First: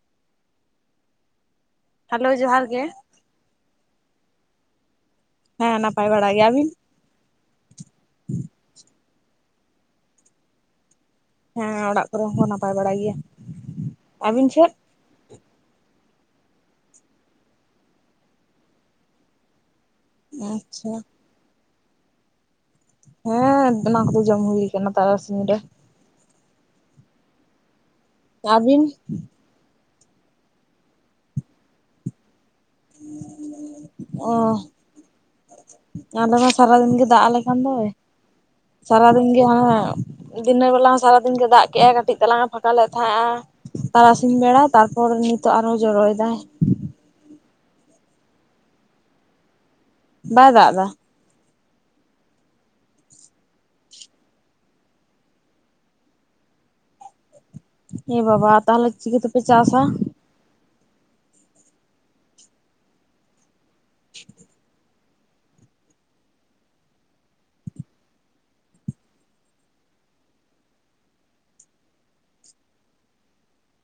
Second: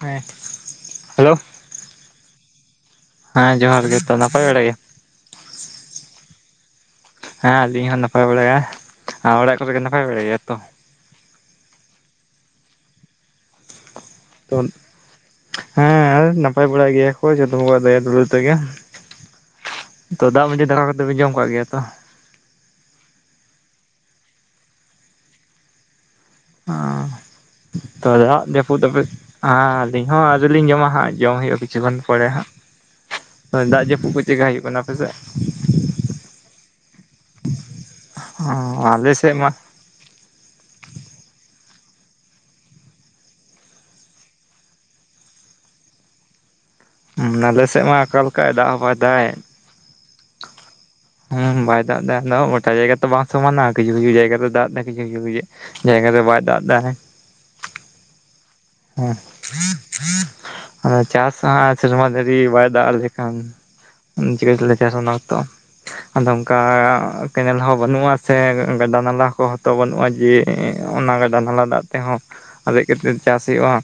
ᱦᱮᱸ hello. Hello ᱡᱚᱦᱟᱨ ᱜᱮ ᱾ ᱦᱮᱸ ᱡᱚᱦᱟᱨ ᱜᱮ ᱛᱚ ᱱᱟᱯᱟᱭ ᱵᱟᱲᱟ ᱜᱮᱭᱟ? ᱦᱮᱸ ᱱᱟᱯᱟᱭ ᱵᱟᱲᱟ ᱜᱮᱭᱟ ᱾ ᱟᱵᱤᱱ? ᱦᱮᱸ ᱟᱞᱤᱧ ᱦᱚᱸ ᱱᱟᱯᱟᱭ ᱵᱟᱲᱟᱭᱼᱭᱟ ᱾ ᱚᱲᱟᱜ ᱠᱚᱨᱮ ᱠᱚ ᱱᱟᱯᱟᱭ ᱵᱟᱲᱟᱭ ᱜᱮᱭᱟ ᱛᱚ? ᱦᱮᱸ ᱚᱲᱟᱜ ᱠᱚᱨᱮ ᱦᱚᱸ ᱠᱚ ᱱᱟᱯᱟᱭ ᱵᱟᱲᱟ ᱜᱮᱭᱟ ᱾ ᱛᱚᱱᱼᱼ ᱦᱮᱸ ᱱᱟᱯᱟᱭ ᱵᱟᱲᱟ ᱜᱮᱭᱟ ᱠᱚ ᱡᱚᱛᱚ ᱠᱚᱣᱟᱜ ᱫᱟᱭᱟ ᱫᱩᱞᱟᱹᱲ ᱛᱮᱜᱮ ᱾ ᱛᱚ ᱫᱟᱜ ᱢᱟᱺᱡᱷᱤ ᱫᱟᱠᱟ ᱟᱪᱪᱷᱟ᱾ ᱠᱚᱫᱚ ᱯᱮ ᱡᱚᱢ ᱠᱟᱜ ᱜᱮᱭᱟ ᱛᱚ? ᱦᱮᱸᱻ, ᱚᱱᱟ ᱠᱚ ᱫᱚ ᱡᱚᱢ ᱦᱩᱭ ᱠᱟᱱᱟ ᱛᱟᱨᱟᱥᱤᱧ ᱨᱮ᱾ ᱚᱸ ᱛᱚ ᱭᱟᱜ ᱡᱟᱯᱩ ᱟᱹᱵᱤᱱ? ᱛᱟᱯᱮ ᱟᱸᱼᱞᱤᱧ ᱦᱚᱸ ᱟᱫᱚ ᱞᱤᱧ ᱡᱚᱢᱟ ᱦᱟᱸᱜ, ᱡᱚᱢ ᱦᱩᱭᱩᱜᱼᱟ ᱠᱤᱪᱷᱩ ᱜᱟᱱ ᱯᱚᱨᱮ ᱦᱟᱸᱜ᱾ ᱚ ᱫᱟᱜ ᱡᱟᱯᱩᱯ ᱠᱚ ᱚ ᱪᱮᱠᱟ ᱦᱩᱭᱩᱜ ᱠᱟᱱᱟ ᱟᱯᱮ ᱥᱮᱜ? ᱟᱞᱮ ᱢᱟ ᱥᱟᱨᱟ ᱫᱤᱱ ᱜᱮ ᱫᱟᱜ ᱟᱞᱮ ᱠᱟᱱ ᱫᱚᱭ, ᱚ ᱟᱞᱮ ᱥᱟᱨᱟᱫᱤᱱ ᱥᱮᱫ ᱜᱮ ᱢᱟ ᱦᱟᱸ- ᱦᱟᱸᱜ ᱫᱤᱱᱟᱹ ᱵᱮᱞᱟ ᱶᱚ ᱥᱟᱨᱟᱫᱤᱱ ᱜᱮ ᱫᱟᱜ ᱠᱮᱜᱼᱟᱭ, ᱠᱟᱹᱴᱤᱡ ᱛᱟᱞᱟᱝᱮ ᱯᱷᱟᱠᱟ ᱞᱮᱫ ᱛᱷᱮᱸᱜᱼᱟ᱾ ᱛᱟᱨᱟᱥᱤᱧ ᱵᱮᱲᱟ ᱛᱟᱨᱯᱚᱨ ᱱᱤᱛᱚᱜ ᱟᱨᱦᱚᱸ ᱡᱚᱨᱚᱭ ᱫᱟᱭ᱾ ᱩᱸ ᱱᱟᱞᱮ ᱥᱮᱜ ᱢᱟ ᱟᱠᱟᱞᱠᱟᱜ ᱫᱟᱜ ᱦᱚ ᱵᱟᱭ ᱫᱟ ᱮᱫ᱾ ᱵᱟᱭ ᱫᱟᱜ ᱫᱟ? ᱦᱩᱸ ᱵᱟᱭ ᱫᱟᱜ ᱫᱟ ᱟᱫᱚ ᱜᱚᱴᱟ ᱡᱟᱭᱜᱟ ᱛᱚ ᱵᱟᱝ ᱥᱚᱢᱟᱱᱟ! ᱠᱤᱪᱩ-ᱠᱤᱪᱩ ᱡᱟᱭᱜᱟᱨ ᱫᱚ ᱫᱟᱜ ᱫᱟ, ᱠᱤᱥᱩ-ᱠᱤᱥᱩ ᱡᱟᱭᱜᱟ ᱫᱚ ᱵᱟᱭ ᱫᱟᱜ ᱫᱟ ᱦᱮᱸ ᱮ ᱵᱟᱵᱟ ᱛᱟᱦᱞᱮ ᱮᱸᱦ᱾ ᱟᱸ ᱪᱟᱥ ᱟᱸ ᱥᱮᱨᱢᱟ ᱡᱟᱹᱨᱤ ᱵᱟᱭ ᱫᱟᱜ ᱞᱮᱠᱷᱟᱱ, ᱩᱸ ᱪᱤᱠᱟᱹ ᱛᱮ ᱞᱮ ᱪᱟᱥ ᱚᱱᱟ ᱚᱠᱛᱚ? ᱟᱫᱚ ᱚᱝᱠᱟ ᱠᱮᱱᱮᱞ ᱦᱚᱸ ᱵᱟᱹᱱᱩᱜᱼᱟ ᱥᱮ ᱜᱟᱰᱟ-ᱱᱟᱞᱟ ᱠᱚᱦᱛᱚ ᱵᱟᱹᱱᱩᱜᱼᱟ ᱡᱮ ᱮᱸ ᱚᱱᱟ ᱜᱟᱰᱟ-ᱱᱟᱞᱟ ᱫᱟᱜ ᱛᱮᱦᱚᱸ ᱟᱨᱮᱡ ᱠᱟᱛᱮᱫ ᱪᱟᱥ ᱦᱩᱭᱩᱜᱼᱟᱸ᱾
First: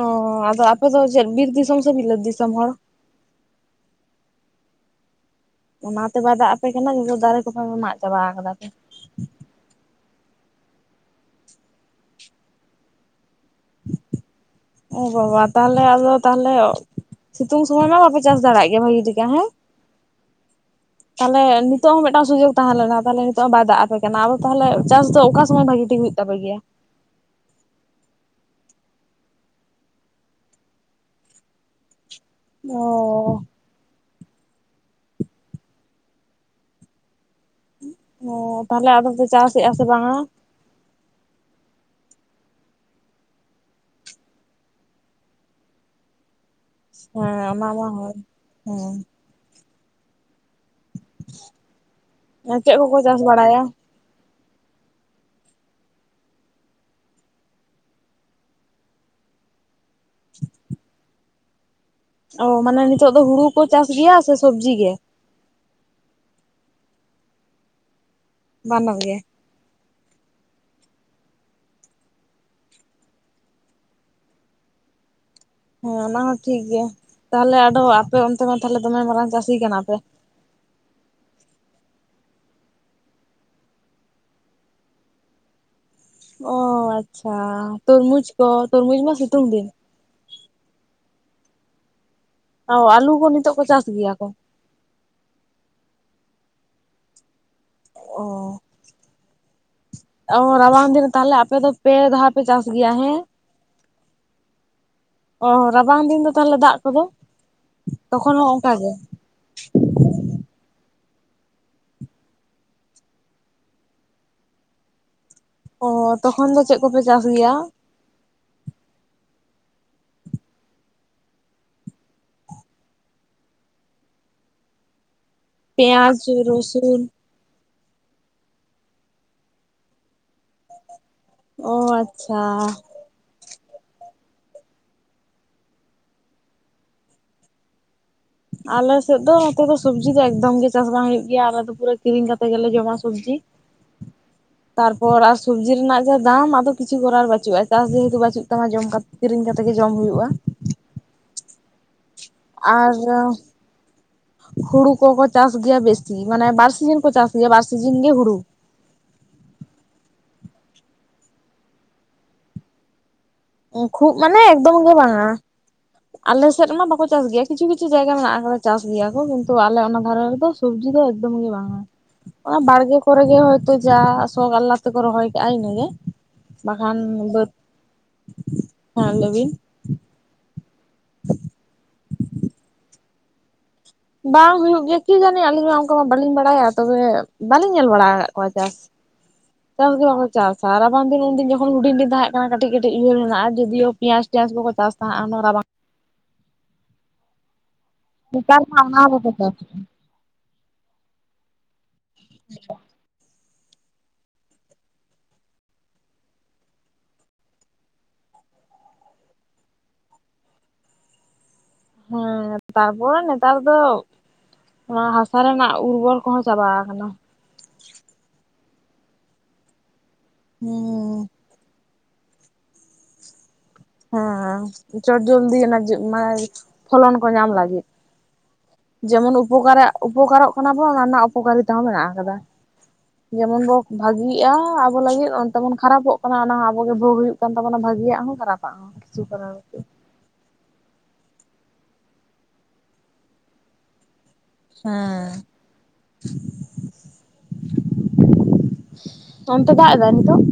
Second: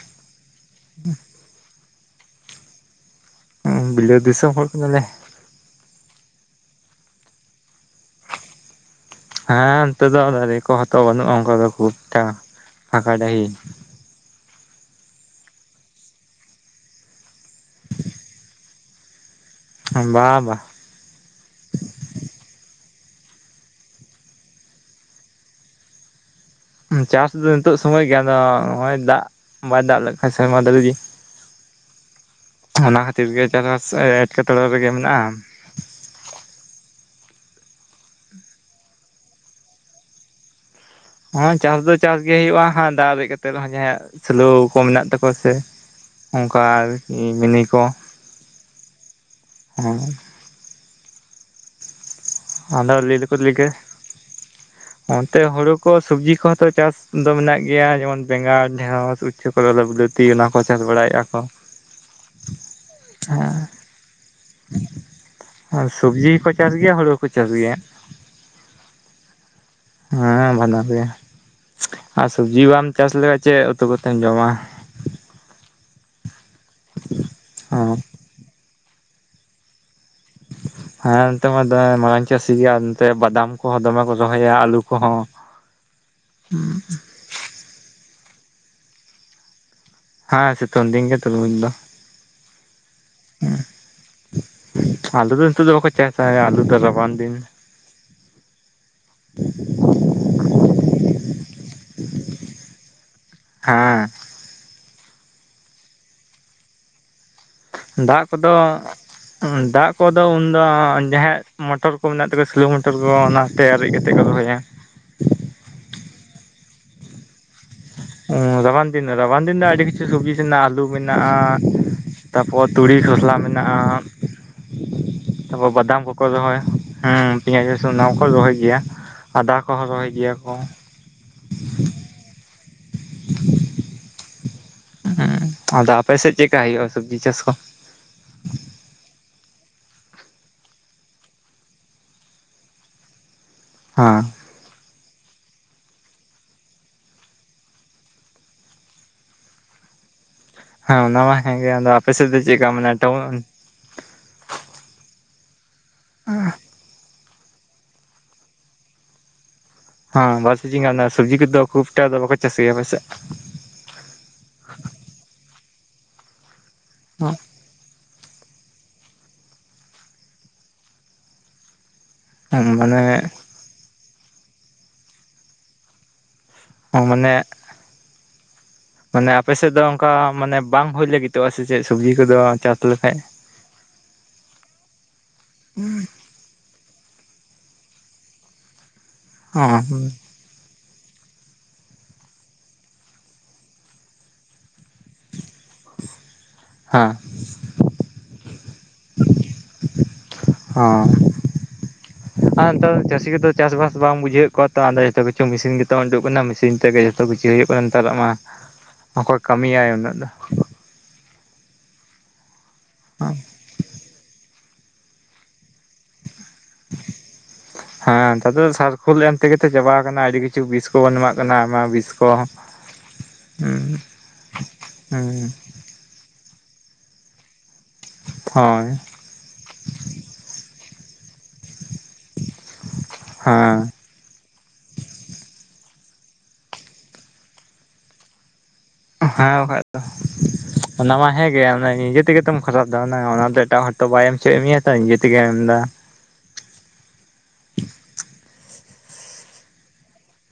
ᱚᱸ ᱟᱫᱚ ᱟᱯᱮ ᱫᱚ ᱪᱮᱫ 'ᱵᱤᱨ ᱫᱤᱥᱚᱢ' ᱥᱮ 'ᱵᱤᱞᱟᱹᱫ ᱫᱤᱥᱚᱢ' ᱦᱚᱲ? ᱩᱸ 'ᱵᱤᱞᱟᱹ' ᱫᱤᱥᱚᱢ ᱦᱚᱲ ᱠᱟᱱᱟᱞᱮ᱾ ᱚᱱᱟᱛᱮ ᱵᱟᱭ ᱫᱟᱜ ᱟᱯᱮ ᱠᱟᱱᱟ [inaudible] ᱫᱟᱨᱮ ᱠᱚᱯᱮᱸ ᱢᱟᱜ ᱪᱟᱵᱟᱣ ᱠᱟᱫᱟ ᱯᱮ᱾ ᱦᱮᱸ, ᱚᱱᱛᱮ ᱫᱚ ᱫᱟᱨᱮ ᱠᱚᱦᱚ ᱛᱚ ᱵᱟᱹᱱᱩᱜᱼᱟ, ᱚᱝᱠᱟ ᱫᱚ ᱠᱷᱩᱵᱴᱟ ᱯᱷᱟᱸᱠᱟ ᱰᱟᱦᱤ [inaudible] ᱚ ᱵᱟᱵᱟ ᱛᱟᱦᱞᱮ ᱟᱫᱚ, ᱛᱟᱦᱞᱮ ᱥᱤᱛᱩᱝ ᱥᱚᱢᱚᱭ ᱢᱟ ᱵᱟᱯᱮ ᱪᱟᱥ ᱫᱟᱲᱮᱜ ᱜᱮ ᱵᱷᱟᱜᱤ ᱴᱤᱠᱟ ᱦᱮᱸ? ᱩᱸ ᱵᱟ-ᱵᱟ᱾ ᱛᱟᱞᱮ ᱱᱤᱛᱚᱜ ᱦᱚᱸ ᱢᱮᱴᱟᱝ ᱥᱩᱡᱚᱠ ᱛᱟᱦᱮᱸ ᱞᱮᱱᱟ, ᱛᱟᱞᱮ ᱱᱤᱛᱚᱜ ᱚᱸ ᱵᱟᱭ ᱫᱟᱜ ᱟᱯᱮ ᱠᱟᱱᱟ᱾ ᱟᱫᱚ ᱛᱟᱦᱞᱮ ᱪᱟᱥ ᱫᱚ ᱚᱠᱟ ᱥᱚᱢᱚᱭ ᱵᱷᱟᱜᱤ ᱴᱤ ᱦᱩᱭᱩᱜ ᱛᱟᱯᱮ ᱜᱮᱭᱟ? ᱩᱸ ᱪᱟᱥ ᱫᱚ ᱱᱤᱛᱚᱜ ᱥᱚᱢᱚᱭ ᱜᱮ ᱟᱸᱫᱚ ᱦᱚᱸᱜᱼᱚᱭ ᱫᱟᱜ, ᱵᱟᱭ ᱫᱟᱜ ᱞᱮᱜᱠᱷᱟᱡ ᱥᱮᱣᱢᱟ ᱫᱟᱲᱤ ᱜᱤ! [inaudible] ᱚ ᱚᱱᱟ ᱦᱟᱛᱤᱨ ᱜᱮ ᱪᱟᱥ-ᱵᱟᱥ ᱮ ᱮᱴᱠᱮᱴᱚᱲᱮ ᱨᱮᱜᱮ ᱢᱮᱱᱟᱜᱼᱟ᱾ ᱚ ᱛᱟᱦᱞᱮ ᱟᱫᱚ ᱯᱮ ᱪᱟᱥᱮᱜᱼᱟ ᱥᱮ ᱵᱟᱝᱟ? ᱦᱚᱸ ᱪᱟᱥ ᱫᱚ ᱪᱟᱥ ᱜᱮ ᱣᱩᱭᱩᱜᱼᱟ ᱦᱟᱸ ᱫᱟ ᱟᱨᱮᱡ ᱠᱟᱛᱮᱜ ᱫᱚ ᱦᱟᱸᱜ ᱡᱟᱦᱟᱸᱭᱟᱜ ᱥᱳᱞᱳ ᱠᱚ ᱢᱮᱱᱟᱜ ᱛᱟᱠᱚᱣᱟ ᱥᱮ ᱚᱝᱠᱟ ᱟᱨᱠᱤ ᱚᱱᱟ ᱢᱤᱱᱤ ᱢᱟ ᱠᱚᱸ ᱦᱳᱭ ᱦᱚᱸ᱾ ᱟ ᱪᱮᱜ ᱟᱫᱚ ᱠᱚ-ᱠᱚ ᱪᱟᱥ ᱞᱟᱹᱭ ᱫᱚᱠᱚ ᱞᱟᱹᱭ ᱵᱟᱲᱟᱭᱟ? ᱜᱮ ᱚᱱᱛᱮ ᱦᱩᱲᱩ ᱠᱚ, ᱥᱩᱵᱽᱡᱤ ᱠᱚᱦᱚ ᱛᱚ ᱪᱟᱥ ᱫᱚ ᱢᱮᱱᱟᱜ ᱜᱮᱭᱟ ᱡᱮᱢᱚᱱ ᱵᱮᱸᱜᱟᱲ, ᱰᱷᱮᱬᱚᱥ, ᱩᱪᱪᱷᱚ ᱞᱚ-ᱞᱚ ᱩᱞᱟᱹᱛᱤ ᱚᱱᱟ ᱠᱚ ᱪᱟᱥ ᱵᱟᱲᱟᱭᱮᱜᱼᱟ ᱠᱚ᱾ ᱚ ᱢᱟᱱᱮ ᱱᱤᱛᱚᱜ ᱫᱚ ᱦᱩᱲᱩ ᱦᱮᱸ ᱠᱚ ᱪᱟᱥ ᱜᱮᱭᱟ ᱥᱮ ᱥᱚᱵᱽᱡᱤ ᱜᱮ? ᱟᱨ ᱥᱚᱵᱽᱡᱤ ᱠᱚ ᱪᱟᱥ ᱜᱮᱭᱟ, ᱦᱩᱲᱩ ᱣᱚᱠᱚ ᱪᱟᱥ ᱜᱮᱭᱟ᱾ ᱵᱟᱱᱟᱨ ᱜᱮ! ᱦᱮᱸ, ᱵᱷᱟᱱᱟᱨ ᱜᱮ ᱟᱨ ᱥᱚᱵᱽᱡᱤ ᱵᱟᱢ ᱪᱟᱥ ᱞᱮᱠᱷᱟᱡ ᱪᱮ ᱩᱛᱩ ᱠᱚᱛᱮᱢ ᱡᱚᱢᱟ? ᱦᱮᱸ, ᱚᱱᱟ ᱦᱚᱸ ᱴᱷᱤᱠ ᱜᱮ, ᱛᱟᱦᱞᱮ ᱟᱰᱚ ᱦᱮᱸ ᱟᱯᱮ ᱚᱱᱛᱮ ᱢᱟ ᱛᱷᱟᱞᱮ ᱫᱚᱢᱮ ᱢᱟᱨᱟᱝ ᱪᱟᱹᱥᱤ ᱠᱟᱱᱟ ᱯᱮ? [inaudible] ᱦᱮᱱᱛᱮ ᱢᱟ ᱫᱚᱢᱮ ᱢᱟᱨᱟᱝ ᱪᱟᱹᱥᱤ ᱜᱮ ᱟ ᱱᱚᱛᱮ ᱵᱟᱫᱟᱢ ᱠᱚᱦᱚᱸ ᱫᱚᱢᱮ ᱠᱚ ᱨᱚᱦᱚᱭᱟ, ᱟᱞᱩ ᱠᱚᱦᱚᱸ᱾ ᱚ ᱟᱪᱪᱷᱟ, ᱛᱚᱨᱢᱩᱡᱽ ᱠᱚ, ᱛᱚᱨᱢᱩᱡᱽ ᱢᱟ ᱥᱤᱛᱩᱝ ᱫᱤᱱ! ᱦᱮᱸᱻ, ᱥᱤᱛᱩᱱ ᱫᱤᱝ ᱜᱮ ᱛᱩᱨᱵᱩᱡ ᱫᱚ᱾ ᱚ ᱟᱞᱩ ᱠᱚ ᱱᱤᱛᱚᱜ ᱠᱚ ᱪᱟᱥ ᱜᱮᱭᱟ ᱠᱚ? ᱟᱞᱩ ᱫᱚ ᱣᱳᱛᱚᱜ ᱫᱚ ᱵᱟᱠᱚ ᱪᱟᱥᱟ, ᱟᱞᱩ ᱫᱚ ᱨᱟᱵᱟᱝ ᱫᱤᱱ᱾ ᱚᱻ᱾ ᱚᱻ ᱨᱟᱵᱟᱝ ᱫᱤᱱ ᱛᱟᱦᱞᱮ ᱟᱯᱮ ᱫᱚ ᱯᱮ ᱫᱷᱟᱣ ᱯᱮ ᱪᱟᱥ ᱜᱮᱭᱟ ᱦᱮᱸ? ᱦᱮᱸ᱾ ᱚ ᱨᱟᱵᱟᱝ ᱫᱤᱱ ᱫᱚ ᱛᱟᱦᱞᱮ ᱫᱟᱜ ᱠᱚᱫᱚ? ᱫᱟᱜ ᱛᱚᱠᱷᱚᱱ ᱦᱚᱸ ᱠᱚᱫᱚ? ᱚᱱᱠᱟ ᱜᱮ ᱫᱟᱜ ᱠᱚᱫᱚ ᱩᱱᱫᱚ ᱡᱟᱦᱟᱸᱭᱟᱜ ᱢᱚᱴᱚᱨ ᱠᱚ ᱢᱮᱱᱟᱜ ᱛᱟᱠᱚ ᱥᱮᱞᱚ ᱢᱚᱴᱚᱨ ᱠᱚ ᱚᱱᱟᱛᱮ ᱟᱨᱮᱡ ᱠᱟᱛᱮᱜ ᱠᱚ ᱨᱚᱦᱚᱭᱟ᱾ ᱚ ᱛᱚᱠᱷᱚᱱ ᱫᱚ ᱪᱮᱜ ᱠᱚᱯᱮ ᱪᱟᱥ ᱜᱮᱭᱟ? ᱦᱮᱸ ᱨᱟᱵᱟᱝ ᱫᱤᱱ ᱨᱟᱵᱟᱝ ᱫᱤᱱ ᱫᱚ ᱟᱹᱰᱤ ᱠᱤᱪᱷᱩ ᱥᱚᱵᱡᱤ ᱢᱮᱱᱟᱜᱼᱟ, ᱟᱹᱞᱩ ᱢᱮᱱᱟᱜᱼᱟ᱾ ᱛᱟᱨᱯᱚᱨ ᱛᱩᱲᱤ ᱠᱷᱚᱥᱞᱟ ᱢᱮᱱᱟᱜᱼᱟ᱾ ᱛᱟᱯᱚᱨ ᱵᱟᱫᱟᱢ ᱯᱮᱸᱭᱟᱡᱽ ᱠᱚᱠᱚ ᱨᱚᱦᱚᱭ ᱨᱚᱥᱩᱱ ᱦᱮᱸ᱾ ᱯᱮᱸᱭᱟᱡᱽ ᱨᱟᱥᱩᱱ ᱚᱱᱟ ᱠᱚ ᱨᱚᱦᱚᱭ ᱜᱮᱭᱟ, ᱟᱫᱟ ᱠᱚᱦᱚᱸ ᱨᱚᱦᱚᱭ ᱜᱮᱭᱟ ᱠᱚ᱾ ᱚᱻ ᱟᱪᱪᱷᱟ᱾ [inaudible] ᱩᱸ ᱟᱫᱚ ᱟᱯᱮ ᱥᱮᱜ ᱪᱮᱜᱠᱟ ᱦᱩᱭᱩᱜᱼᱟ ᱥᱚᱵᱽᱡᱤ ᱪᱟᱥ ᱠᱚ? ᱟᱞᱮ ᱥᱮᱫ ᱫᱚ ᱱᱚᱛᱮ ᱫᱚ ᱥᱚᱵᱽᱡᱤ ᱫᱚ ᱮᱠᱫᱚᱢ ᱜᱮ ᱪᱟᱥ ᱵᱟᱝ ᱦᱩᱭᱩᱜ ᱜᱮᱭᱟ᱾ ᱟᱞᱮ ᱫᱚ ᱯᱩᱨᱟᱹ ᱠᱤᱨᱤᱧ ᱠᱟᱛᱮ ᱜᱮᱞᱮ ᱡᱚᱢᱟ ᱥᱚᱵᱽᱡᱤ᱾ ᱦᱮᱸ᱾ ᱛᱟᱨᱯᱚᱨ ᱟᱨ ᱥᱚᱵᱽᱡᱤ ᱨᱮᱱᱟᱜ ᱡᱟ ᱫᱟᱢ ᱟᱫᱚ ᱠᱤᱪᱷᱩ ᱠᱚᱨᱟᱣ ᱵᱟᱪᱩᱜᱼᱟ ᱪᱟᱥ ᱡᱮᱦᱮᱛᱩ ᱵᱟᱪᱩᱜ ᱛᱟᱢᱟ ᱡᱚᱢ ᱠᱟᱛᱼᱼ ᱠᱤᱨᱤᱧ ᱠᱟᱛᱮ ᱜᱮ ᱡᱚᱢ ᱦᱩᱭᱩᱜᱼᱟ᱾ ᱦᱮᱸ ᱚᱱᱟ ᱢᱟ ᱦᱮᱸ ᱟᱫᱚ ᱟᱯᱮ ᱥᱮᱜ ᱫᱚᱼᱼ ᱟᱨ ᱦᱩᱲᱩ ᱠᱚᱠᱚ ᱪᱟᱥ ᱜᱮᱭᱟ, ᱵᱮᱥᱤ ᱢᱟᱱᱮ ᱵᱟᱨ ᱥᱤᱡᱤᱱ ᱠᱚ ᱪᱟᱥᱼᱼ ᱡᱮ ᱵᱟᱨ ᱥᱤᱡᱤᱱ ᱜᱮ ᱦᱩᱲᱩ᱾ ᱦᱮᱸ ᱵᱟᱨ ᱥᱤᱡᱤᱱ ᱜᱟᱱ ᱚᱱᱟ ᱥᱚᱵᱽᱡᱤ ᱠᱚᱫᱚ ᱠᱷᱩᱵ ᱴᱟᱜ ᱫᱚ ᱵᱟᱠᱚ ᱪᱟᱥ ᱜᱮᱭᱟ ᱯᱟᱥᱮᱜ? ᱠᱷᱩᱵ ᱢᱟᱱᱮ ᱮᱠᱫᱚᱢ ᱜᱮ ᱵᱟᱝᱼᱟ, ᱟᱞᱮ ᱥᱮᱜ ᱨᱮᱢᱟ ᱵᱟᱠᱚ ᱪᱟᱥ ᱜᱮ ᱠᱤᱪᱷᱩ ᱠᱤᱪᱷᱩᱼᱼ ᱠᱤᱪᱷᱩ ᱡᱟᱭᱜᱟ ᱢᱮᱱᱟᱜᱼᱟ, ᱟᱨᱦᱚᱸ ᱪᱟᱥ ᱜᱮᱭᱟ ᱠᱚ ᱠᱤᱱᱛᱩ ᱟᱞᱮ ᱚᱱᱟ ᱫᱷᱟᱨᱮ ᱨᱮᱫᱚ ᱥᱚᱵᱽᱡᱤ ᱫᱚ ᱮᱠᱫᱚᱢ ᱜᱮ ᱵᱟᱝᱼᱟ᱾ ᱚᱱᱟ ᱢᱟᱱᱮ ᱵᱟᱲᱜᱮ ᱠᱚᱨᱮ ᱜᱮ ᱦᱚᱭᱛᱚ ᱡᱟ ᱥᱚᱜ ᱟᱞᱞᱟ ᱛᱮᱠᱚ ᱨᱚᱦᱚᱭ ᱠᱟᱜᱼᱟ, ! ᱤᱱᱟᱹᱜᱮ᱾ ᱵᱟᱠᱷᱟᱱ ᱢᱟᱱᱮ ᱵᱟᱹᱫᱽ ᱦᱮᱸ ᱢᱟᱱᱮ ᱞᱟᱹᱭᱵᱤᱱ᱾ ᱟᱯᱮ ᱥᱮᱫ ᱫᱚ ᱚᱱᱠᱟ ᱢᱟᱱᱮ ᱵᱟᱝ ᱦᱩᱭ ᱞᱟᱹᱜᱤᱫᱚᱜᱼᱟ ᱥᱮ ᱪᱮᱜ ᱥᱚᱵᱽᱡᱤ ᱠᱚᱫᱚ ᱪᱟᱥ ᱞᱮᱠᱷᱟᱡᱼᱼ ᱵᱟᱝ ᱦᱩᱭᱩᱜ ᱜᱮᱭᱟ ᱠᱤ ᱡᱟᱹᱱᱤ ᱟᱹᱞᱤᱧ ᱢᱟ ᱚᱱᱠᱟ ᱢᱟ ᱵᱟᱹᱞᱤᱧ ᱵᱟᱲᱟᱭᱟ, ᱛᱚᱵᱮ ᱵᱟᱹᱞᱤᱧ ᱧᱮᱞ ᱵᱟᱲᱟ ᱟᱠᱟᱫ ᱠᱚᱣᱟ ᱪᱟᱥ᱾ ᱪᱟᱥ ᱦᱚᱸ ᱜᱮᱭᱟ ᱠᱚ᱾ ᱪᱟᱥᱟ ᱨᱟᱵᱟᱝ ᱫᱤᱱ ᱩᱱᱫᱤᱱ ᱡᱚᱠᱷᱚᱱ ᱦᱩᱰᱤᱧ ᱫᱤᱱ ᱛᱟᱦᱮᱸ ᱠᱟᱱᱟ ᱠᱟᱹᱴᱤᱡ ᱠᱟᱹᱴᱤᱡ ᱩᱭᱦᱟᱹᱨ ᱢᱮᱱᱟᱜᱼᱟ, ᱡᱚᱫᱤ ᱦᱚᱸ ᱯᱮᱸᱭᱟᱡᱽ ᱛᱮᱸᱭᱟᱡᱽ ᱠᱚᱠᱚ ᱪᱟᱥᱟ ᱛᱟᱦᱮᱸᱜᱼᱟ ᱚᱱᱟ ᱨᱟᱵᱟᱝᱼᱼ ᱦᱮᱸᱜ᱾ ᱱᱮᱛᱟᱨ ᱢᱟ ᱚᱱᱟ ᱦᱚᱸ ᱵᱟᱠᱚ ᱪᱟᱥᱮᱜᱼᱟ᱾ ᱦᱟᱸ ᱱᱮᱛᱟᱨ ᱫᱚ ᱪᱟᱹᱥᱤ ᱜᱮ ᱫᱚᱼᱼ ᱪᱟᱥ ᱵᱟᱥ ᱵᱟᱝ ᱵᱩᱡᱷᱟᱹᱣᱮᱜ ᱠᱚᱣᱟ ᱛᱟᱦᱞᱮ ᱡᱷᱚᱛᱚ ᱠᱤᱪᱷᱩ ᱢᱮᱥᱤᱱ ᱜᱮᱛᱚ ᱩᱰᱩᱠ ᱠᱟᱱᱟ, ᱢᱮᱥᱤᱱ ᱛᱮᱜᱮ ᱡᱚᱛᱚ ᱠᱤᱪᱷᱩ ᱦᱩᱭᱩᱜ ᱠᱟᱱ ᱱᱮᱛᱟᱨᱟᱜ ᱢᱟ᱾ ᱚᱠᱚᱭ ᱠᱟᱹᱢᱤᱭᱟᱭ ᱩᱱᱟᱹᱜ ᱫᱚ᱾ ᱦᱮᱸ ᱛᱟᱨᱯᱚᱨ ᱱᱮᱛᱟᱨ ᱫᱚ ᱚᱱᱟ ᱦᱟᱥᱟ ᱨᱮᱱᱟᱜ ᱩᱨᱵᱚᱨᱼᱼ ᱠᱚᱦᱚᱸ ᱪᱟᱵᱟ ᱟᱠᱟᱱᱟ᱾ ᱦᱮᱸ ᱱᱮᱛᱟᱨ ᱫᱚ ᱥᱟᱨᱠᱷᱩᱞ ᱮᱢ ᱛᱮᱜᱮ ᱛᱚ ᱪᱟᱵᱟ ᱟᱠᱟᱱᱟ ᱟᱹᱰᱤ ᱠᱤᱪᱷᱩ ᱵᱤᱥ ᱠᱚᱵᱚᱱ ᱦᱩᱸ ᱮᱢᱟᱜᱼᱼ ᱠᱟᱱᱟ, ᱟᱭᱢᱟ ᱵᱤᱥ ᱠᱚ᱾ ᱦᱩᱸ ᱦᱮᱸ ᱪᱚᱴ ᱦᱩᱸ ᱡᱚᱞᱫᱤ ᱚᱱᱟ ᱢᱟᱱᱮ ᱯᱷᱚᱞᱚᱱ ᱠᱚ ᱧᱟᱢ ᱞᱟᱹᱜᱤᱫ᱾ ᱦᱚᱭ᱾ ᱡᱮᱢᱚᱱ ᱩᱯᱚᱠᱟᱨᱟᱜ ᱩᱯᱚᱠᱟᱨᱚᱜ ᱠᱟᱱᱟ ᱵᱚᱱ, ᱚᱱᱟ ᱚᱯᱚᱠᱟᱨᱤᱛᱟ ᱦᱚᱸ ᱢᱮᱱᱟᱜ ᱟᱠᱟᱫᱟ, ᱡᱮᱢᱚᱱ ᱵᱚᱼᱼ ᱦᱮᱸ ᱵᱷᱟᱜᱤᱜᱼᱟ ᱟᱵᱚ ᱞᱟᱹᱜᱤᱫ ᱚᱱᱛᱮ ᱵᱚᱱ ᱠᱷᱟᱨᱟᱯᱚᱜ ᱠᱟᱱᱟ, ᱚᱱᱟ ᱦᱚᱸ ᱟᱵᱚ ᱜᱮ ᱵᱷᱚᱜ ᱦᱩᱭᱩᱜ ᱠᱟᱱ ᱛᱟᱵᱚᱱᱟ ᱵᱷᱟᱜᱤᱭᱟᱜ ᱦᱚᱸ ᱠᱷᱟᱨᱟᱯᱟᱜ ᱦᱚᱸ᱾ ᱠᱤᱪᱷᱩ ᱦᱮᱸ ᱠᱟᱨᱚᱱ ᱛᱮ᱾ ᱵᱟᱠᱷᱟᱡ ᱫᱚ ᱚᱱᱟ ᱢᱟ ᱦᱮᱸ ᱜᱮ ᱟᱫᱚ ᱱᱤᱡᱮ ᱛᱮᱜᱮ ᱛᱚᱢ ᱠᱷᱚᱨᱟᱯ ᱫᱟ ᱚᱱᱟ ᱫᱚ ᱮᱴᱟᱜ ᱦᱚᱲᱼᱼ ᱛᱚ ᱵᱟᱭ ᱮᱢ ᱦᱚᱪᱚᱭᱮᱜ ᱢᱮᱭᱟ ᱛᱚ ᱱᱤᱡᱮ ᱦᱮᱸ ᱛᱮᱜᱮᱢ ᱮᱢ ᱫᱟ᱾ [unintelligible] ᱚᱱᱛᱮ ᱫᱟᱜ ᱮᱫᱟ ᱱᱤᱛᱚᱜ?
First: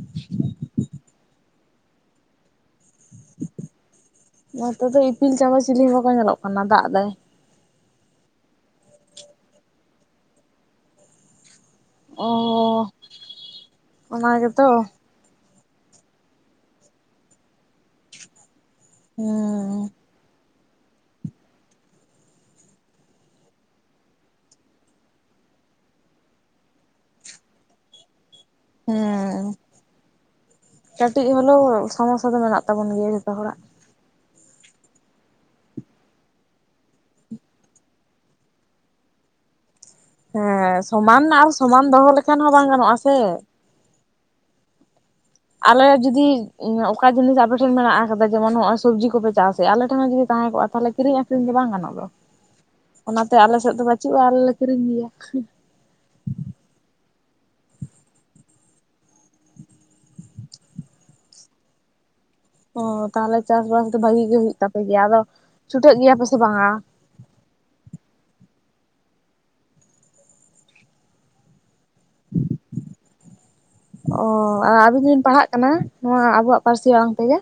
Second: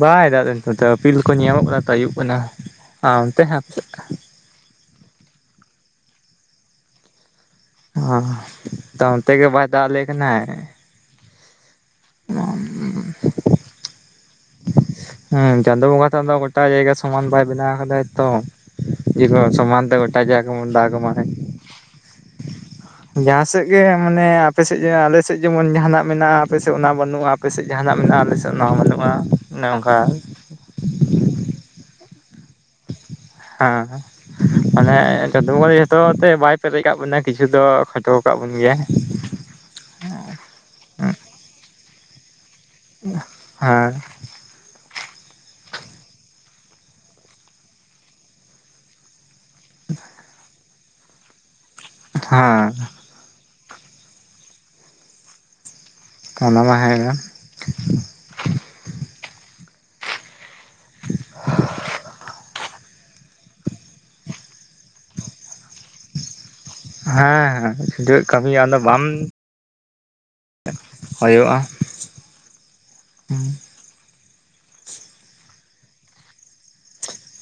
ᱵᱟᱭ ᱫᱟᱜᱮᱫ-ᱟ ᱱᱤᱛᱚᱜ ᱫᱚ᱾ ᱤᱯᱤᱞ ᱠᱚ ᱧᱟᱞᱚᱜ ᱠᱟᱱᱟ ᱛᱚ ᱟᱹᱭᱩᱵ ᱠᱟᱱᱟ᱾ ᱟ ᱚᱱᱛᱮ ᱱᱷᱟᱜ ᱱᱚᱛᱮ ᱫᱚ ᱤᱯᱤᱞ ᱪᱟᱸᱫᱚ ᱪᱤᱞᱤ ᱦᱚᱸ ᱵᱟᱠᱚ ᱧᱮᱞᱚᱜ ᱠᱟᱱᱟ ᱫᱟᱜ ᱫᱟᱭ᱾ ᱟᱸᱦ ᱛᱚ ᱱᱚᱱᱛᱮ ᱵᱟᱭ ᱫᱟᱜ ᱟᱞᱮ ᱠᱟᱱᱟᱭ᱾ ᱚᱻ ᱚᱱᱟ ᱜᱮᱛᱚ! ᱦᱩᱸ, ᱪᱟᱸᱫᱚ ᱵᱚᱸᱜᱟ ᱴᱟᱜ ᱫᱚ ᱜᱚᱴᱟ ᱡᱟᱭᱜᱟ ᱥᱚᱢᱟᱱ ᱵᱟᱭ ᱵᱮᱱᱟᱣ ᱟᱠᱟᱫᱟ ᱛᱚ᱾ [unintelligible] ᱥᱚᱢᱟᱱ ᱦᱩᱸ ᱛᱮ [unintelligible] ᱡᱟᱦᱟᱸ ᱥᱮᱫ ᱜᱮ ᱢᱟᱱᱮ ᱟᱯᱮᱥᱮᱫ ᱡᱟᱦᱟᱸ ᱟᱞᱮᱥᱮᱫ ᱡᱮᱢᱚᱱ ᱡᱟᱦᱟᱱᱟᱜ ᱢᱮᱱᱟᱜᱼᱟ ᱟᱯᱮᱥᱮᱫ ᱚᱱᱟ ᱵᱟᱹᱱᱩᱜᱼᱟ, ᱟᱯᱮᱥᱮᱫ ᱡᱟᱦᱟᱱᱟᱜ ᱢᱮᱱᱟᱜᱼᱟ ᱟᱞᱮᱥᱮ ᱱᱚᱶᱟ ᱦᱚᱸ ᱛᱚ ᱵᱟ ᱦᱮᱸ ᱱᱚᱝᱠᱟ᱾ ᱠᱟᱹᱴᱤᱡ ᱦᱩᱱᱟᱹᱝᱚᱜ, ᱥᱚᱢᱚᱥᱥᱟ ᱫᱚ ᱢᱮᱱᱟᱜ ᱛᱟᱵᱚᱱ ᱜᱮᱭᱟ ᱡᱷᱚᱛᱚ ᱦᱚᱲᱟᱜ᱾ ᱦᱟᱸ ᱦᱟᱸ᱾ ᱯᱟᱞᱮᱜ ᱪᱟᱸᱫᱚ ᱵᱚᱸᱜᱟ ᱫᱚ ᱡᱚᱛᱚ ᱦᱚᱲ ᱛᱮ ᱵᱟᱭ ᱯᱮᱨᱮᱡ ᱠᱟᱜ ᱵᱚᱱᱟ ᱠᱤᱪᱷᱩ ᱫᱚ ᱠᱷᱴᱚᱣ ᱟᱠᱟᱜ ᱵᱚᱱ ᱜᱮᱭᱟᱭ᱾ ᱦᱮᱸ, ᱥᱚᱢᱟᱱ ᱟᱨ ᱥᱚᱢᱟᱱ ᱫᱚᱦᱚ ᱞᱮᱠᱷᱟᱱ ᱦᱚᱸ ᱵᱟᱝ ᱜᱟᱱᱚᱜᱼᱟ ᱥᱮ᱾ ᱦᱟᱸ᱾ ᱟᱞᱮ ᱡᱩᱫᱤ ᱚᱠᱟ ᱡᱤᱱᱤᱥ ᱟᱯᱮ ᱴᱷᱮᱱ ᱢᱮᱱᱟᱜ-ᱟ, ᱥᱩᱫᱩ ᱡᱮᱢᱚᱱ ᱱᱚᱜ-ᱚᱭ ᱥᱚᱵᱽᱡᱤ ᱠᱚᱯᱮ ᱪᱟᱥᱮᱜᱼᱟ, ᱟᱞᱮ ᱴᱷᱮᱱ ᱦᱚᱸ ᱡᱩᱫᱤ ᱛᱟᱦᱮᱸ ᱠᱚᱜᱼᱟ ᱛᱟᱦᱞᱮ ᱠᱤᱨᱤᱧ ᱟᱹᱠᱷᱨᱤᱧ ᱫᱚ ᱵᱟᱝ ᱜᱟᱱᱚᱜ ᱫᱚ, ᱦᱮᱸ ᱚᱱᱟᱛᱮ ᱟᱞᱮ ᱥᱮᱫ ᱫᱚ ᱵᱟᱹᱪᱩᱜᱼᱟ ᱟᱞᱮ ᱞᱮ ᱠᱤᱨᱤᱧ ᱜᱮᱭᱟ᱾ ᱚᱱᱟ ᱢᱟ ᱦᱮᱸ ᱜᱮ᱾ [unintelligible] ᱦᱚᱸ ᱛᱟᱦᱞᱮ ᱪᱟᱥ ᱵᱟᱥ ᱫᱚ ᱵᱷᱟᱹᱜᱤ ᱜᱮ ᱦᱩᱭᱩᱜ ᱛᱟᱯᱮ ᱜᱮᱭᱟ, ᱟᱫᱚ ᱪᱷᱩᱴᱟᱹᱜ ᱜᱮᱭᱟ ᱯᱮ ᱥᱮ ᱵᱟᱝᱟ? ᱦᱮᱸ [unintelligible] ᱠᱟᱹᱢᱤ ᱟᱫᱚ ᱵᱟᱢ ᱦᱳᱭᱳᱜᱼᱟ᱾ ᱚ ᱟᱵᱤᱱ ᱫᱚᱵᱤᱱ ᱯᱟᱲᱦᱟᱜ ᱠᱟᱱᱟ, ᱱᱚᱶᱟ ᱟᱵᱚᱣᱟᱜ ᱯᱟᱹᱨᱥᱤ ᱟᱲᱟᱝ ᱛᱮᱜᱮ?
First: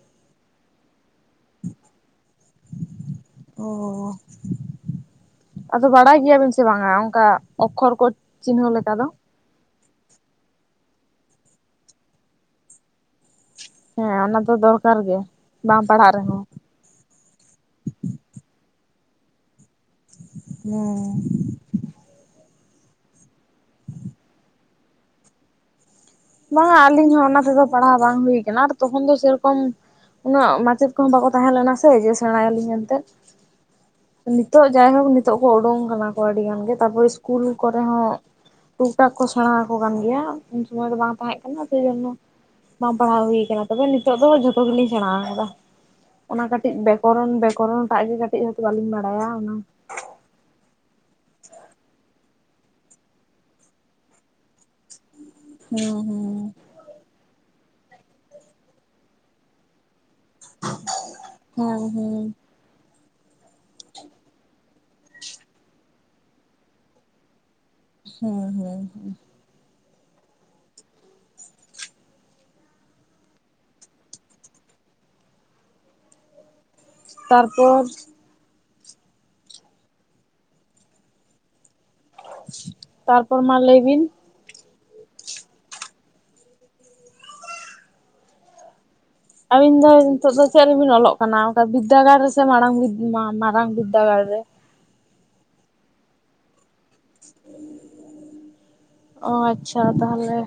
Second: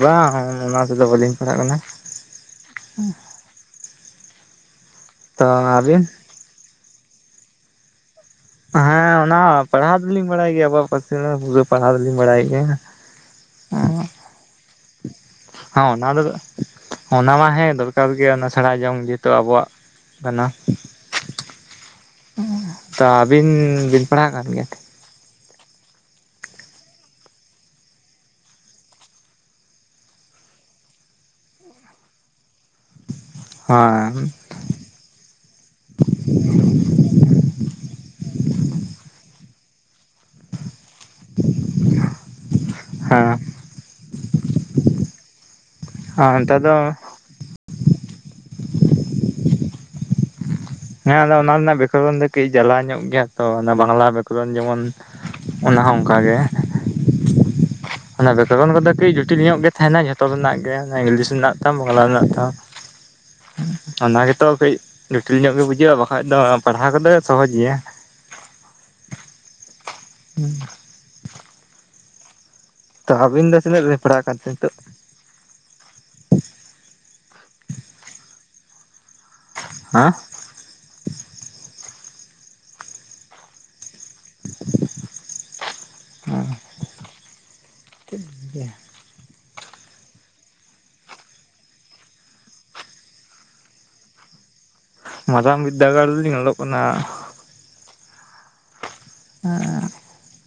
ᱵᱟᱝ ᱚᱱᱟ ᱛᱮᱫᱚ ᱵᱟᱹᱞᱤᱧ ᱯᱟᱲᱦᱟᱜ ᱠᱟᱱᱟ᱾ ᱚᱻ ᱛᱚ ᱟᱫᱚ ᱟᱹᱵᱤᱱ ᱵᱟᱲᱟᱭ ᱜᱮᱭᱟᱵᱤᱱ ᱥᱮ ᱵᱟᱝᱟ ᱚᱝᱠᱟ ᱚᱠᱷᱚᱨ ᱠᱚ ᱪᱤᱱᱦᱟᱹᱣ ᱞᱮᱠᱟ ᱫᱚ ᱦᱮᱸ ᱚᱱᱟ ᱯᱟᱲᱦᱟᱣ ᱫᱚᱞᱤᱧ ᱵᱟᱲᱟᱭ ᱜᱮᱭᱟ, ᱟᱵᱚᱣᱟᱜ ᱯᱟᱹᱨᱥᱤ ᱟᱹᱲᱟᱹ ᱯᱩᱨᱟᱹ ᱯᱟᱲᱦᱟᱣ ᱫᱚᱞᱤᱧ ᱵᱟᱲᱟᱭ ᱜᱮᱭᱟ᱾ ᱦᱮᱸ ᱚᱱᱟ ᱫᱚ ᱫᱚᱨᱠᱟᱨ ᱜᱮ ᱦᱮᱸ ᱵᱟᱢ ᱚᱱᱟ ᱯᱟᱲᱦᱟᱜ ᱫᱚ ᱨᱮᱦᱚᱸ᱾ ᱚᱱᱟ ᱢᱟ ᱦᱮᱸ ᱫᱚᱨᱠᱟᱨ ᱜᱮᱭᱟ, ᱚᱱᱟ ᱥᱮᱬᱟ ᱡᱚᱝ ᱡᱮᱦᱮᱛᱩ ᱟᱵᱚᱣᱟᱜ ᱠᱟᱱᱟ᱾ ᱦᱮᱸ ᱟᱹᱵᱤᱱ ᱵᱤᱱ ᱯᱟᱲᱦᱟᱣ ᱠᱟᱱ ᱜᱮᱭᱟ? ᱵᱟᱝᱟ ᱟᱹᱞᱤᱧ ᱦᱚᱸ ᱚᱱᱟ ᱛᱮᱫᱚ ᱯᱟᱲᱦᱟᱣ ᱵᱟᱝ ᱦᱩᱭ ᱠᱟᱱᱟ, ᱟᱨ ᱛᱚᱠᱷᱚᱱ ᱫᱚ ᱥᱮᱨᱚᱠᱚᱢ ᱩᱱᱟᱹᱜ ᱢᱟᱪᱮᱫ ᱠᱚᱦᱚᱸ ᱵᱟᱠᱚ ᱛᱟᱦᱮᱸ ᱞᱮᱱᱟ ᱥᱮ ᱡᱮ ᱥᱮᱬᱟᱭᱟᱹᱞᱤᱧ ᱢᱮᱱᱛᱮᱜ᱾ ᱦᱟᱸ᱾ ᱱᱤᱛᱚᱜ ᱡᱟᱭ ᱦᱳᱠ, ᱱᱤᱛᱚᱜ ᱠᱚ ᱚᱰᱚᱝ ᱟᱠᱟᱱᱟ ᱠᱚ ᱟᱹᱰᱤ ᱜᱟᱱ ᱜᱮ, ᱛᱟᱨᱯᱚᱨ ᱤᱥᱠᱩᱞ ᱠᱚᱨᱮ ᱦᱚᱸ ᱴᱩᱠ ᱴᱟᱠ ᱠᱚ ᱥᱮᱬᱟ ᱟᱠᱚ ᱠᱟᱱ ᱜᱮᱭᱟ, ᱩᱱ ᱥᱚᱢᱚᱭ ᱫᱚ ᱵᱟᱝ ᱛᱟᱦᱮᱸᱜ ᱠᱟᱱᱟ ᱥᱮ ᱡᱮᱱᱱᱚ᱾ ᱵᱟᱝ ᱯᱟᱲᱦᱟᱣ ᱦᱩᱭ ᱦᱮᱸ ᱟᱠᱟᱱᱟ, ᱛᱚᱵᱮ ᱱᱤᱛᱚᱜ ᱫᱚ ᱡᱚᱛᱚ ᱜᱮᱞᱤᱧ ᱥᱮᱬᱟ ᱟᱠᱟᱫᱟ᱾ ᱟᱨ ᱱᱮᱛᱟᱨ ᱫᱚ ᱠᱚᱨᱚᱱ ᱵᱮᱠᱚᱨᱚᱱ ᱴᱟᱜ ᱤᱫᱤ ᱠᱟᱛᱮᱫ ᱦᱟᱹᱯᱤ ᱧᱚᱜ ᱞᱤᱧ ᱵᱟᱲᱟᱭᱟ ᱚᱱᱟ᱾ ᱦᱮᱸ ᱟᱫᱚ ᱚᱱᱟ ᱨᱮᱱᱟᱜ ᱵᱮᱠᱚᱨᱚᱱ ᱫᱚ ᱠᱟᱹᱡ ᱡᱟᱞᱟ ᱧᱚᱜ ᱜᱮᱭᱟ ᱛᱚ᱾ ᱚᱱᱟ ᱵᱟᱝᱞᱟ ᱵᱮᱠᱚᱨᱚᱱ ᱡᱮᱢᱚᱱ ᱚᱱᱟ ᱦᱩᱸ ᱦᱚᱸ ᱚᱱᱠᱟ ᱦᱩᱸ ᱜᱮ᱾ ᱚᱱᱟ ᱵᱮᱠᱚᱨᱚᱱ ᱫᱚ ᱠᱟᱹᱡ ᱡᱚᱴᱤᱞ ᱧᱚᱜ ᱜᱮ ᱛᱟᱦᱮᱱᱟ᱾ ᱡᱷᱚ ᱛᱚ ᱨᱮᱱᱟᱜ ᱜᱮ, ᱱᱟ ᱤᱝᱞᱤᱥ ᱨᱮᱱᱟᱜ ᱛᱟᱢ, ᱦᱮᱸ ᱵᱟᱝᱞᱟ ᱨᱮᱱᱟᱜ ᱦᱮᱸ ᱛᱟᱢ᱾ ᱚᱱᱟ ᱜᱮᱛᱚ ᱠᱟᱹᱡ ᱡᱚᱴᱤᱞ ᱧᱚᱜ ᱜᱮ ᱵᱩᱡᱷᱟᱹᱜᱼᱟ, ᱵᱟᱠᱷᱟᱡ ᱫᱚ ᱯᱟᱲᱦᱟᱣ ᱠᱚ ᱫᱚ ᱥᱚᱦᱚᱡ ᱜᱮᱭᱟ᱾ ᱦᱳᱭ ᱦᱳᱭ ᱦᱳᱭ᱾ [unintelligible] ᱛᱚ ᱟᱹᱵᱤᱱ ᱫᱚ ᱛᱤᱱᱟᱹᱜ ᱵᱤᱱ ᱯᱟᱲᱦᱟᱣ ᱟᱠᱟᱫ ᱛᱮ ᱱᱤᱛᱚᱜ? ᱛᱟᱨᱯᱚᱨ ᱦᱟᱸ? ᱛᱟᱨᱯᱚᱨ ᱢᱟ ᱞᱟᱹᱭ ᱵᱤᱱ᱾ [unintelligible] ᱟᱵᱤᱱ ᱫᱚ ᱱᱤᱛᱚᱜ ᱫᱚ ᱪᱮᱜ ᱨᱮᱵᱤᱱ ᱚᱞᱚᱜ ᱠᱟᱱᱟ, ᱚᱝᱠᱟ ᱵᱤᱫᱽᱫᱟᱹᱜᱟᱲ ᱨᱮᱥᱮ ᱢᱟᱲᱟᱲᱝ ᱵᱤᱫ ᱢᱟᱨᱟᱝ ᱵᱤᱫᱽᱫᱟᱹᱜᱟᱲ ᱨᱮ? ᱢᱟᱨᱟᱝ ᱵᱤᱫᱽᱫᱟᱹᱜᱟᱲ ᱨᱮᱞᱤᱧ ᱚᱞᱚᱜ ᱠᱟᱱᱟ᱾ ᱚ ᱟᱪᱪᱷᱟ ᱛᱟᱦᱟᱞᱮ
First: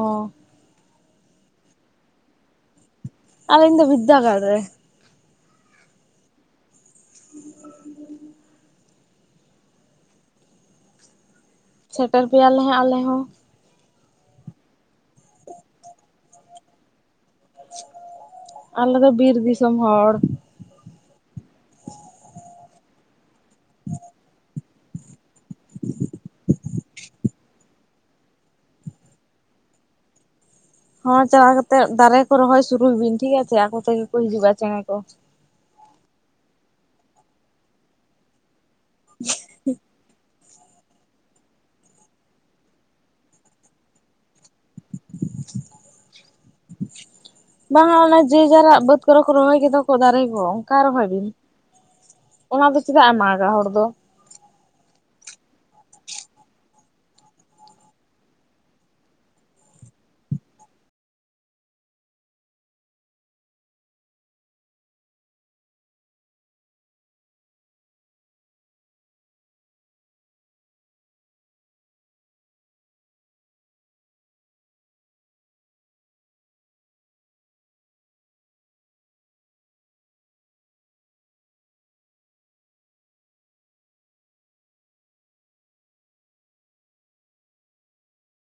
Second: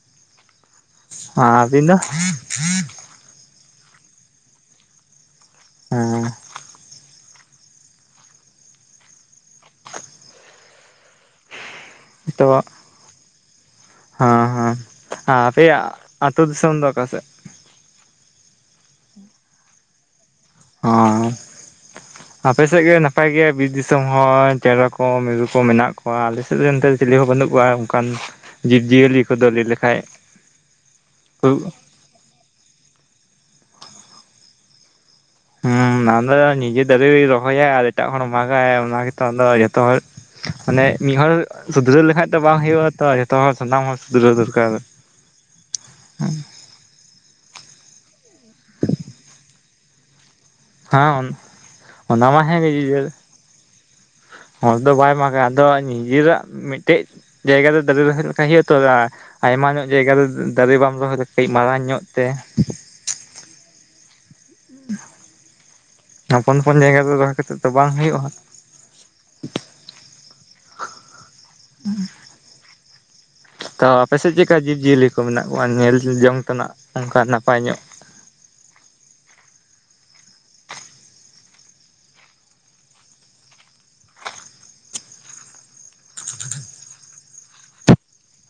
ᱚ᱾ ᱟᱵᱤᱱ ᱫᱚ? ᱟᱞᱤᱧ ᱫᱚ ᱵᱤᱫᱽᱫᱟᱹᱜᱟᱲ ᱨᱮ᱾ ᱦᱮᱸ᱾ [inaudible] ᱥᱮᱴᱮᱨ ᱯᱮᱭᱟᱞᱮ ᱦᱟᱸᱜ ᱟᱞᱮ ᱦᱚᱸ᱾ ᱦᱚᱸ ᱦᱚᱸ᱾ ᱟ ᱟᱯᱮᱭᱟᱜ ᱟᱛᱳ ᱫᱤᱥᱚᱢ ᱫᱚ ᱚᱠᱟᱥᱮᱜ? ᱟᱞᱮ ᱫᱚ ᱵᱤᱨ ᱫᱤᱥᱚᱢ ᱦᱚᱲ᱾ ᱦᱚᱸ᱾ ᱟᱯᱮ ᱥᱮᱜ ᱜᱮ ᱱᱟᱯᱟᱭ ᱜᱮᱭᱟ ᱵᱤᱨ ᱫᱤᱥᱚᱢ ᱦᱚᱭ᱾ ᱪᱮᱬᱮ ᱠᱚ ᱢᱤᱨᱩ ᱠᱚ ᱢᱮᱱᱟᱜ ᱠᱚᱣᱟ᱾ ᱟᱞᱮ ᱥᱮᱫ ᱨᱮ ᱚᱱᱛᱮ ᱪᱤᱞᱤ ᱦᱚᱸ ᱵᱟᱹᱱᱩᱜ ᱠᱚᱣᱟ ᱚᱱᱠᱟᱱ ᱡᱤᱵᱽᱼᱡᱤᱭᱟᱹᱞᱤ ᱠᱚᱫᱚ ᱞᱟᱹᱤ ᱞᱮᱠᱷᱟᱱᱡ᱾ ᱦᱚᱸ ᱪᱟᱞᱟᱣ ᱠᱟᱛᱮᱜ ᱫᱟᱨᱮ ᱠᱚ ᱨᱚᱦᱚᱭ ᱥᱩᱨᱩᱭ ᱵᱤᱱ ᱴᱷᱤᱠ ᱟᱪᱷᱮ, ᱟᱠᱚᱛᱜᱮ ᱠᱚ ᱦᱤᱡᱩᱜᱼᱟ ᱪᱮᱬᱮᱸ ᱠᱚ᱾ ᱦᱮᱸ ᱟᱫᱚ ᱱᱤᱡᱮ ᱫᱟᱨᱮ ᱨᱚᱦᱚᱭᱟ ᱟᱨ ᱮᱴᱟᱜ ᱦᱚᱲ ᱢᱟᱜᱟᱭ, ᱚᱱᱟ ᱜᱮᱛᱚ ᱟᱫᱚ ᱡᱷᱚᱛᱚ ᱦᱚᱲ ᱢᱟᱱᱮ ᱢᱤᱫᱦᱚᱲ ᱥᱩᱫᱷᱨᱟᱹᱣ ᱞᱮᱠᱷᱟᱡ ᱫᱚ ᱵᱟᱝ ᱦᱩᱭᱩᱜᱼᱟ ᱛᱚ, ᱡᱷᱚᱛᱚ ᱦᱚᱲ ᱥᱟᱱᱟᱢ ᱦᱚᱲ ᱥᱩᱫᱷᱨᱟᱹᱣ ᱫᱚᱨᱠᱟᱨ᱾ [inaudible] ᱦᱮᱸ᱾ ᱵᱟᱝᱟ ᱚᱱᱟ ᱡᱮᱡᱟᱨᱟᱜ ᱵᱟᱹᱫᱽ ᱠᱚᱨᱮ ᱠᱚ ᱨᱚᱦᱚᱭ ᱠᱮᱫᱟ ᱠᱚ ᱫᱟᱨᱮ ᱠᱚ᱾ ᱠᱟ ᱨᱚᱦᱚᱭ ᱵᱤᱱ᱾ ᱦᱮᱸ ᱢᱟ ᱦᱮᱸ ᱚᱱᱟ ᱫᱚ ᱜᱮ ᱪᱮᱫᱟᱜ-ᱮ ᱢᱟᱜ-ᱟ ᱦᱚᱲ ᱫᱚ᱾ ᱦᱚᱲ ᱫᱚ ᱵᱟᱭ ᱢᱟᱜ-ᱟ, ᱟᱫᱚ ᱱᱤᱡᱮᱨᱟᱜ ᱢᱤᱫᱴᱮᱡ ᱡᱟᱭᱜᱟ ᱛᱮ ᱫᱟᱨᱮ ᱨᱚᱦᱚᱭ ᱞᱮᱠᱷᱟᱡ ᱦᱩᱭᱩᱜ ᱛᱚ ᱟ ᱟᱭᱢᱟ ᱧᱚᱜ ᱡᱟᱭᱜᱟ ᱨᱮ ᱫᱟᱨᱮ ᱵᱟᱢ ᱨᱚᱦᱚᱭ ᱠᱟᱹᱡ ᱢᱟᱨᱟᱝᱧᱚᱜ ᱛᱮ᱾ ᱦᱚᱯᱚᱱ ᱦᱚᱯᱚᱱ ᱡᱟᱭᱜᱟ ᱨᱮᱫᱚ ᱨᱚᱦᱚᱭ ᱠᱟᱛᱮ ᱫᱚ ᱵᱟᱝ ᱦᱩᱭᱩᱜᱼᱟ ᱦᱟᱸᱜ᱾ ᱛᱚ ᱟᱯᱮᱥᱮᱫ ᱪᱮᱫᱠᱟ ᱡᱤᱵᱽᱡᱤᱭᱟᱹᱞᱤ ᱠᱚ ᱢᱮᱱᱟᱜ ᱠᱚᱣᱟ? ᱧᱮᱞ ᱡᱚᱝ ᱛᱮᱱᱟᱜ ᱚᱱᱠᱟ ᱱᱟᱯᱟᱭ ᱧᱚᱜ?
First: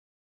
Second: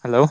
ᱦᱮᱞᱳ᱾